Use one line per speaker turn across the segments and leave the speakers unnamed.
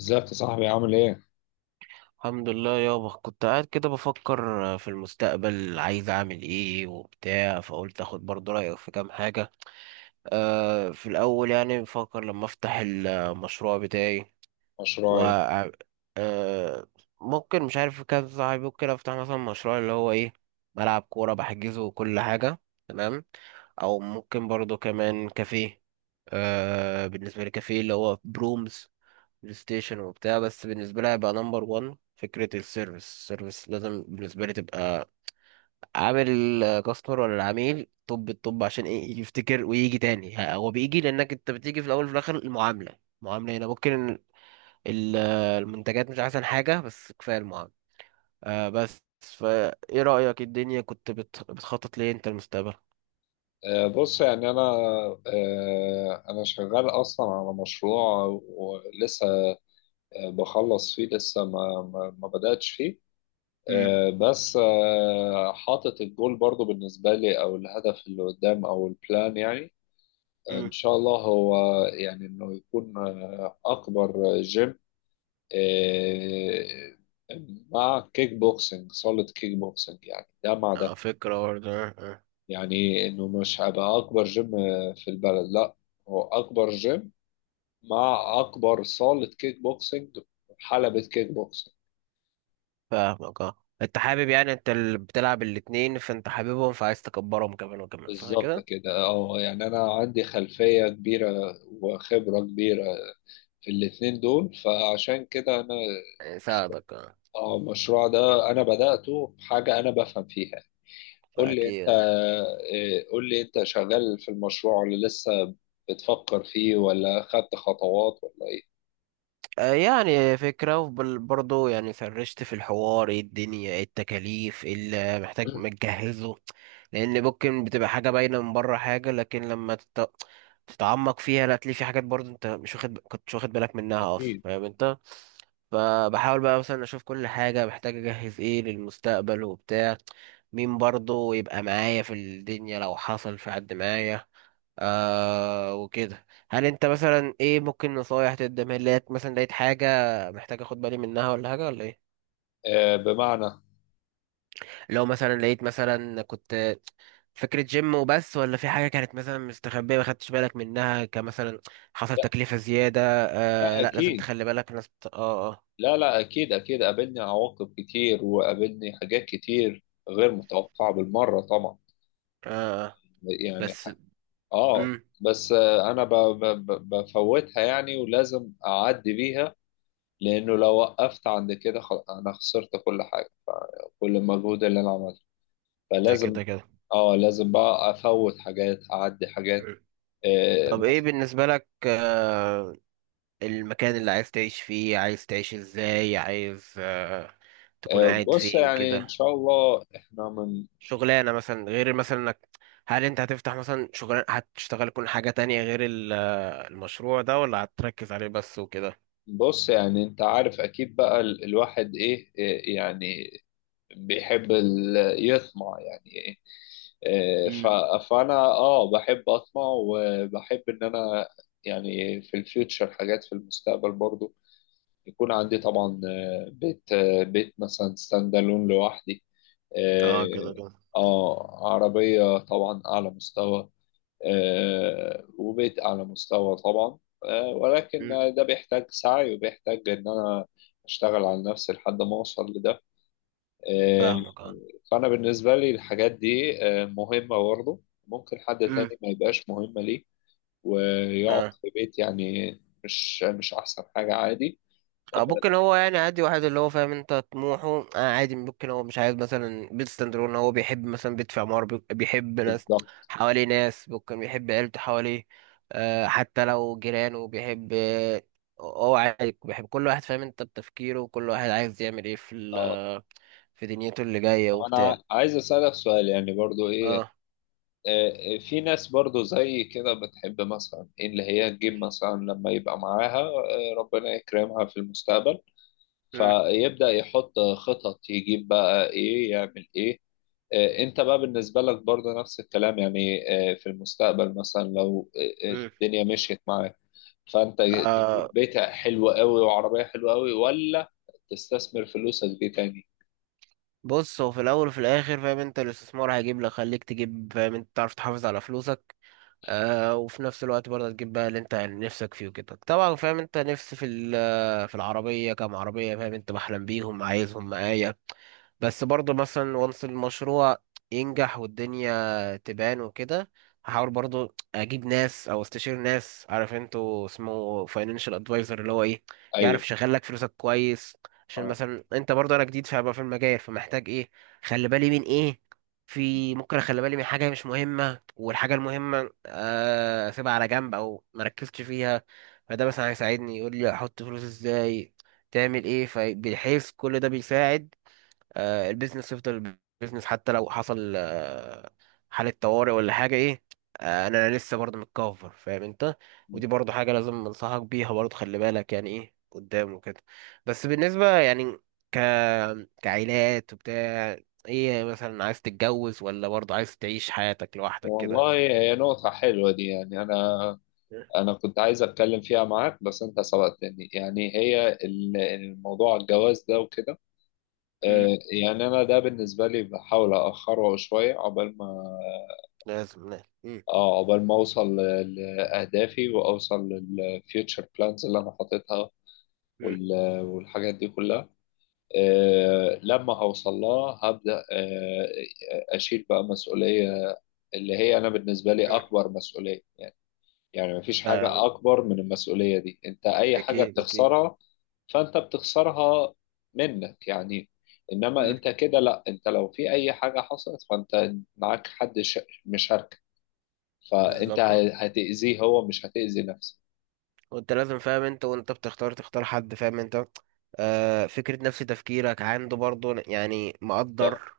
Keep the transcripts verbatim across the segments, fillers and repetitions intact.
ازيك يا صاحبي عامل ايه؟
الحمد لله يابا، كنت قاعد كده بفكر، آه، في المستقبل عايز اعمل ايه وبتاع، فقلت اخد برضه رأيك في كام حاجة. أه في الاول يعني بفكر لما افتح المشروع بتاعي، و
مشروعي.
أه ممكن مش عارف، كذا صاحبي، ممكن افتح مثلا مشروع اللي هو ايه، ملعب كورة بحجزه وكل حاجة. تمام. او ممكن برضه كمان كافيه. أه بالنسبة لي كافيه اللي هو برومز، بلاي ستيشن وبتاع. بس بالنسبة لي هيبقى نمبر واحد فكرة السيرفيس السيرفيس. لازم بالنسبة لي تبقى عامل كاستمر ولا العميل. طب الطب عشان ايه يفتكر ويجي تاني. ه- هو بيجي لانك انت بتيجي في الاول وفي الاخر. المعاملة المعاملة هنا ممكن ال- المنتجات مش احسن حاجة، بس كفاية المعاملة. آه بس فا ايه رأيك الدنيا؟ كنت بت- بتخطط ليه انت المستقبل؟
آه بص يعني انا، آه انا شغال اصلا على مشروع ولسه، آه، بخلص فيه لسه ما ما, ما بدأتش فيه.
امم
آه بس آه حاطط الجول برضو بالنسبة لي، او الهدف اللي قدام، او البلان، يعني ان
امم
شاء الله هو يعني انه يكون آه، اكبر جيم، آه مع كيك بوكسنج، صالة كيك بوكسنج، يعني ده مع ده.
فكرة برضه، آه، آه.
يعني انه مش هيبقى اكبر جيم في البلد، لا، هو اكبر جيم مع اكبر صالة كيك بوكسينج، حلبة كيك بوكسينج.
فاهمك اه. انت حابب، يعني انت اللي بتلعب الاتنين فانت حاببهم فعايز تكبرهم كمان وكمان
بالظبط
فكده.
كده، اه، يعني انا عندي خلفية كبيرة وخبرة كبيرة في الاتنين دول، فعشان كده انا
يساعدك اه،
اه المشروع ده انا بدأته بحاجة انا بفهم فيها. قول لي انت.
فاكيد.
إيه، قول لي انت شغال في المشروع اللي لسه بتفكر فيه ولا خدت خطوات ولا ايه؟
آه، يعني فكرة. وبرضه يعني فرشت في الحوار ايه الدنيا، ايه التكاليف، ايه اللي محتاج متجهزه. لأن ممكن بتبقى حاجة باينة من بره حاجة، لكن لما تت- تتعمق فيها لا تلاقي في حاجات برضه انت مش واخد ب- كنتش واخد بالك منها أصلا، فاهم انت. فبحاول بقى مثلا أشوف كل حاجة محتاج أجهز ايه للمستقبل وبتاع، مين برضه يبقى معايا في الدنيا لو حصل، في حد معايا آه وكده. هل انت مثلا ايه، ممكن نصايح تقدمها لي؟ لقيت مثلا لقيت حاجة محتاج اخد بالي منها، ولا حاجة ولا ايه؟
آه، بمعنى؟
لو مثلا لقيت مثلا، كنت فكرة جيم وبس ولا في حاجة كانت مثلا مستخبية ما خدتش بالك منها، كمثلا حصل
لا
تكلفة زيادة. آه
لا
لا، لازم
اكيد.
تخلي بالك، ناس بت... اه، اه.
لا لا اكيد اكيد، قابلني عواقب كتير وقابلني حاجات كتير غير متوقعة بالمرة طبعا،
اه
يعني.
بس.
اه.
امم
بس آه، انا ب- ب- ب- بفوتها يعني ولازم اعدي بيها، لانه لو وقفت عند كده خل- انا خسرت كل حاجة، كل المجهود اللي انا عملته،
ده
فلازم.
كده كده.
اه لازم بقى افوت حاجات، اعدي حاجات،
مم.
آه،
طب ايه
مثلا.
بالنسبة لك، آه المكان اللي عايز تعيش فيه؟ عايز تعيش ازاي؟ عايز آه تكون
آه،
قاعد
بص
فين
يعني ان
كده؟
شاء الله احنا من.
شغلانه مثلا غير، مثلا انك، هل انت هتفتح مثلا شغلانه؟ هتشتغل كل حاجه تانية غير ال- المشروع ده، ولا هتركز عليه بس وكده؟
بص يعني انت عارف اكيد بقى ال- الواحد ايه، إيه يعني بيحب ال- يطمع يعني ايه. إيه،
امم
ف- فانا اه بحب اطمع، وبحب ان انا يعني في الفيوتشر حاجات في المستقبل برضو يكون عندي، طبعا آه، بيت، آه، بيت مثلا ستاند الون لوحدي،
اه كده
اه،
كده.
آه، عربية طبعا اعلى مستوى، آه، وبقيت أعلى مستوى طبعا، آه، ولكن
امم
ده بيحتاج سعي، وبيحتاج إن أنا أشتغل على نفسي لحد ما أوصل لده، آه.
فاهمك اه.
فأنا بالنسبة لي الحاجات دي آه، مهمة برضه. ممكن حد
امم
تاني ما يبقاش مهمة ليه ويقعد
اه.
في بيت يعني، مش مش أحسن حاجة، عادي.
آه، ممكن هو يعني عادي، واحد اللي هو فاهم انت طموحه. آه عادي، ممكن هو مش عايز مثلا بيت ستاندرون، ان هو بيحب مثلا بيت في عمارة، بي- بيحب ناس
بالظبط.
حواليه، ناس، ممكن بيحب عيلته حواليه. آه حتى لو جيرانه بيحب، آه، هو عادي. بيحب كل واحد فاهم انت بتفكيره، وكل واحد عايز يعمل ايه
اه.
في في دنيته اللي جاية
طب
وبتاع.
أنا عايز أسألك سؤال يعني، برضه إيه.
اه.
آه، آه، في ناس برضو زي كده بتحب مثلا اللي هي تجيب مثلا لما يبقى معاها، آه، ربنا يكرمها في المستقبل،
مم.
فيبدأ يحط خطط، يجيب بقى ايه، يعمل ايه. آه، انت بقى بالنسبة لك برضو نفس الكلام؟ يعني آه، في المستقبل مثلا لو آه، آه،
مم.
الدنيا مشيت معاك، فانت تجيب
آه
بيت حلو قوي وعربية حلوة قوي، ولا تستثمر فلوسك دي تاني؟
بص، هو في الأول وفي الآخر فاهم أنت الاستثمار هيجيب لك. خليك تجيب فاهم أنت، تعرف تحافظ على فلوسك، آه وفي نفس الوقت برضه تجيب بقى اللي انت يعني نفسك فيه وكده. طبعا فاهم انت، نفسي في ال- آه، في العربية، كام عربية فاهم انت بحلم بيهم عايزهم معايا. بس برضه مثلا، وانس المشروع ينجح والدنيا تبان وكده، هحاول برضه اجيب ناس او استشير ناس، عارف انتوا اسمه فاينانشال ادفايزر، اللي هو ايه يعرف
ايوه.
يشغل لك فلوسك كويس. عشان
اه.
مثلا انت برضه، انا جديد فهبقى في المجال، فمحتاج ايه، خلي بالي من ايه. في ممكن اخلي بالي من حاجة مش مهمة، والحاجة المهمة آه، أسيبها على جنب أو مركزتش فيها. فده مثلا هيساعدني، يقول لي أحط فلوس إزاي، تعمل إيه. فبحيث كل ده بيساعد آه، البيزنس يفضل بيزنس، حتى لو حصل آه، حالة طوارئ ولا حاجة إيه. آه، أنا لسه برضه متكفر فاهم أنت، ودي برضه حاجة لازم أنصحك بيها برضه، خلي بالك يعني إيه قدام وكده. بس بالنسبة يعني ك كعائلات وبتاع، إيه مثلا، عايز تتجوز ولا برضه عايز تعيش حياتك لوحدك
والله
كده؟
هي نقطة حلوة دي، يعني أنا أنا كنت عايز أتكلم فيها معاك بس أنت سبقتني. يعني هي ال- الموضوع الجواز ده وكده،
مم.
آه، يعني أنا ده بالنسبة لي بحاول أأخره شوية عقبال ما،
لازم لا. مم.
آه، عقبال ما أوصل ل- لأهدافي وأوصل للفيوتشر بلانز اللي أنا حاططها
مم.
وال- والحاجات دي كلها. آه، لما هوصل لها هبدأ آه، أشيل بقى مسؤولية، اللي هي أنا بالنسبة لي
مم.
أكبر مسؤولية، يعني مفيش حاجة
آه،
أكبر من المسؤولية دي. أنت أي حاجة
اكيد اكيد.
بتخسرها فأنت بتخسرها منك يعني، إنما
مم.
أنت كده لأ، أنت لو في أي حاجة حصلت فأنت معاك حد ش- مشاركك، فأنت
بالظبط آه.
ه- هتأذيه، هو مش هتأذي نفسك.
وانت لازم فاهم انت، وانت بتختار تختار حد فاهم انت، آه، فكرة نفس تفكيرك عنده برضه يعني،
بالظبط.
مقدر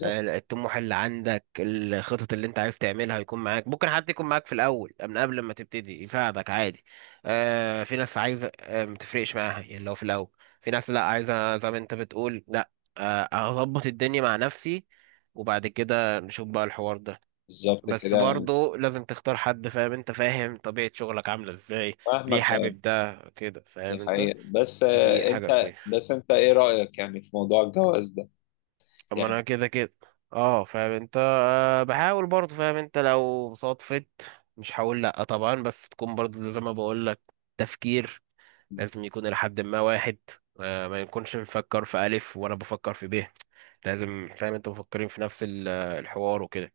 آه، الطموح اللي عندك، الخطط اللي انت عايز تعملها هيكون معاك. ممكن حد يكون معاك في الاول من قبل ما تبتدي، يساعدك عادي. آه في ناس عايزه، آه ما تفرقش معاها يعني لو في الاول. في ناس لا، عايزه زي ما انت بتقول لا، آه اظبط الدنيا مع نفسي وبعد كده نشوف بقى الحوار ده.
بالظبط
بس
كده يعني،
برضه لازم تختار حد فاهم انت، فاهم طبيعة شغلك عاملة ازاي،
مهما
ليه
كان،
حابب ده كده
دي
فاهم انت.
حقيقة. بس
دي
آه،
حاجة
أنت
صحيحة.
بس أنت إيه رأيك يعني في موضوع الجواز ده؟
طب ما انا
يعني
كده كده اه فاهم انت، آه بحاول برضه فاهم انت، لو صدفت مش هقول لا طبعا، بس تكون برضه زي ما بقول لك، تفكير لازم يكون لحد ما واحد. آه ما نكونش بنفكر في الف وانا بفكر في ب. لازم فاهم انت مفكرين في نفس ال- الحوار وكده.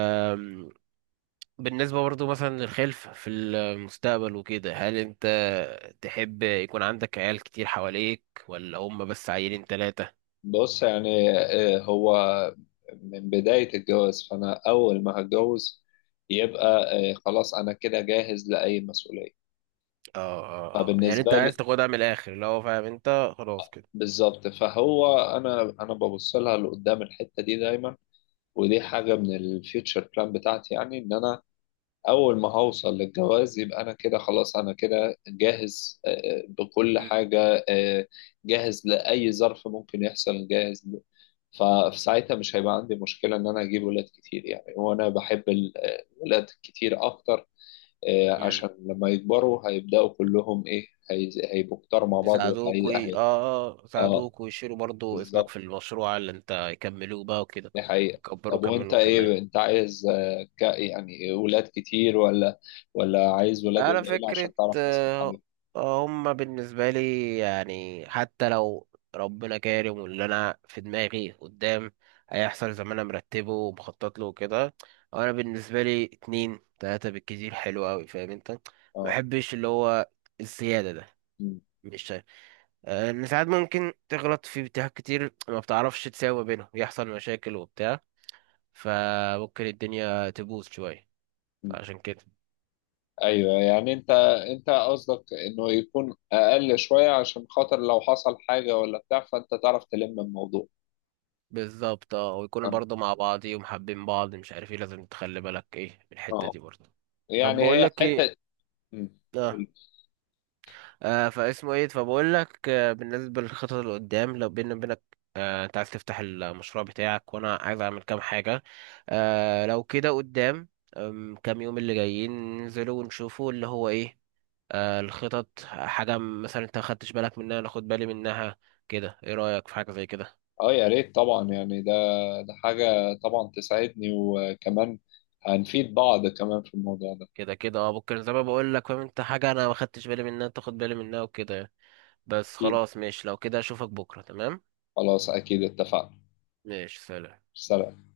أم، بالنسبة برضه مثلا للخلف في المستقبل وكده، هل انت تحب يكون عندك عيال كتير حواليك، ولا هم بس عيلين تلاتة؟
بص يعني، آه، هو من بداية الجواز، فأنا أول ما هتجوز يبقى آه، خلاص أنا كده جاهز لأي مسؤولية،
اه اه اه، يعني
فبالنسبة
انت عايز
لي.
تاخدها من الاخر اللي هو فاهم انت خلاص كده.
بالظبط. فهو أنا أنا ببص لها لقدام الحتة دي دايما، ودي حاجة من الفيوتشر بلان بتاعتي، يعني إن أنا أول ما هوصل للجواز يبقى أنا كده خلاص، أنا كده جاهز آه، آه، بكل
مم.
حاجة، آه، جاهز لأي ظرف ممكن يحصل، جاهز. فساعتها مش هيبقى عندي مشكلة إن أنا أجيب ولاد كتير يعني، وأنا بحب ال- الولاد كتير أكتر، آه،
مم.
عشان لما يكبروا هيبدأوا كلهم إيه، هي- هيبقوا كتار مع بعض، وهي
يساعدوك وي...
هي-
اه. اه
آه.
يساعدوك، ويشيلوا برضو اسمك في
بالظبط.
المشروع اللي انت يكملوه بقى وكده.
دي حقيقة.
وكبروا
طب
كمان
وأنت إيه؟
وكمان.
أنت عايز آه، ك- يعني ولاد كتير، ولا ولا عايز ولاد
على
قليلة
فكرة
عشان تعرف تصرف
آه،
عليهم؟
آه، هم بالنسبة لي يعني، حتى لو ربنا كارم واللي انا في دماغي قدام هيحصل زي ما انا مرتبه ومخطط له وكده، انا بالنسبة لي اتنين تلاتة بالكتير، حلو اوي فاهم انت. ما
آه
بحبش اللي هو الزيادة ده.
م-
مش شايف آه، ان ساعات ممكن تغلط في اتجاهات كتير، ما بتعرفش تساوي بينهم، يحصل مشاكل وبتاع، فممكن الدنيا تبوظ شوية،
م.
فعشان كده.
ايوه يعني انت انت قصدك انه يكون اقل شويه عشان خاطر لو حصل حاجه ولا بتاع فانت تعرف تلم الموضوع.
بالظبط اه، ويكونوا
اه.
برضه مع بعض ومحبين بعض، مش عارف ايه لازم تخلي بالك ايه من الحتة
اه.
دي برضه. طب
يعني
بقول
هي
لك ايه،
حته. مم.
آه.
قول.
آه فاسمه ايه، فبقول لك آه بالنسبه للخطط اللي قدام، لو بيني وبينك آه انت عايز تفتح المشروع بتاعك وانا عايز اعمل كام حاجه، آه لو كده قدام، آم، كام يوم اللي جايين ننزلوا ونشوفوا اللي هو ايه آه الخطط، حاجه مثلا انت ما خدتش بالك منها انا اخد بالي منها كده، ايه رايك في حاجه زي كده؟
اه يا ريت طبعا يعني، ده ده حاجه طبعا تسعدني، وكمان هنفيد بعض كمان في الموضوع ده.
كده كده اه، ممكن زي ما بقول لك فاهم انت، حاجه انا ما خدتش بالي منها تاخد بالي منها وكده يعني. بس
اكيد.
خلاص ماشي، لو كده اشوفك بكره. تمام.
خلاص اكيد اتفقنا.
ماشي، سلام.
سلام.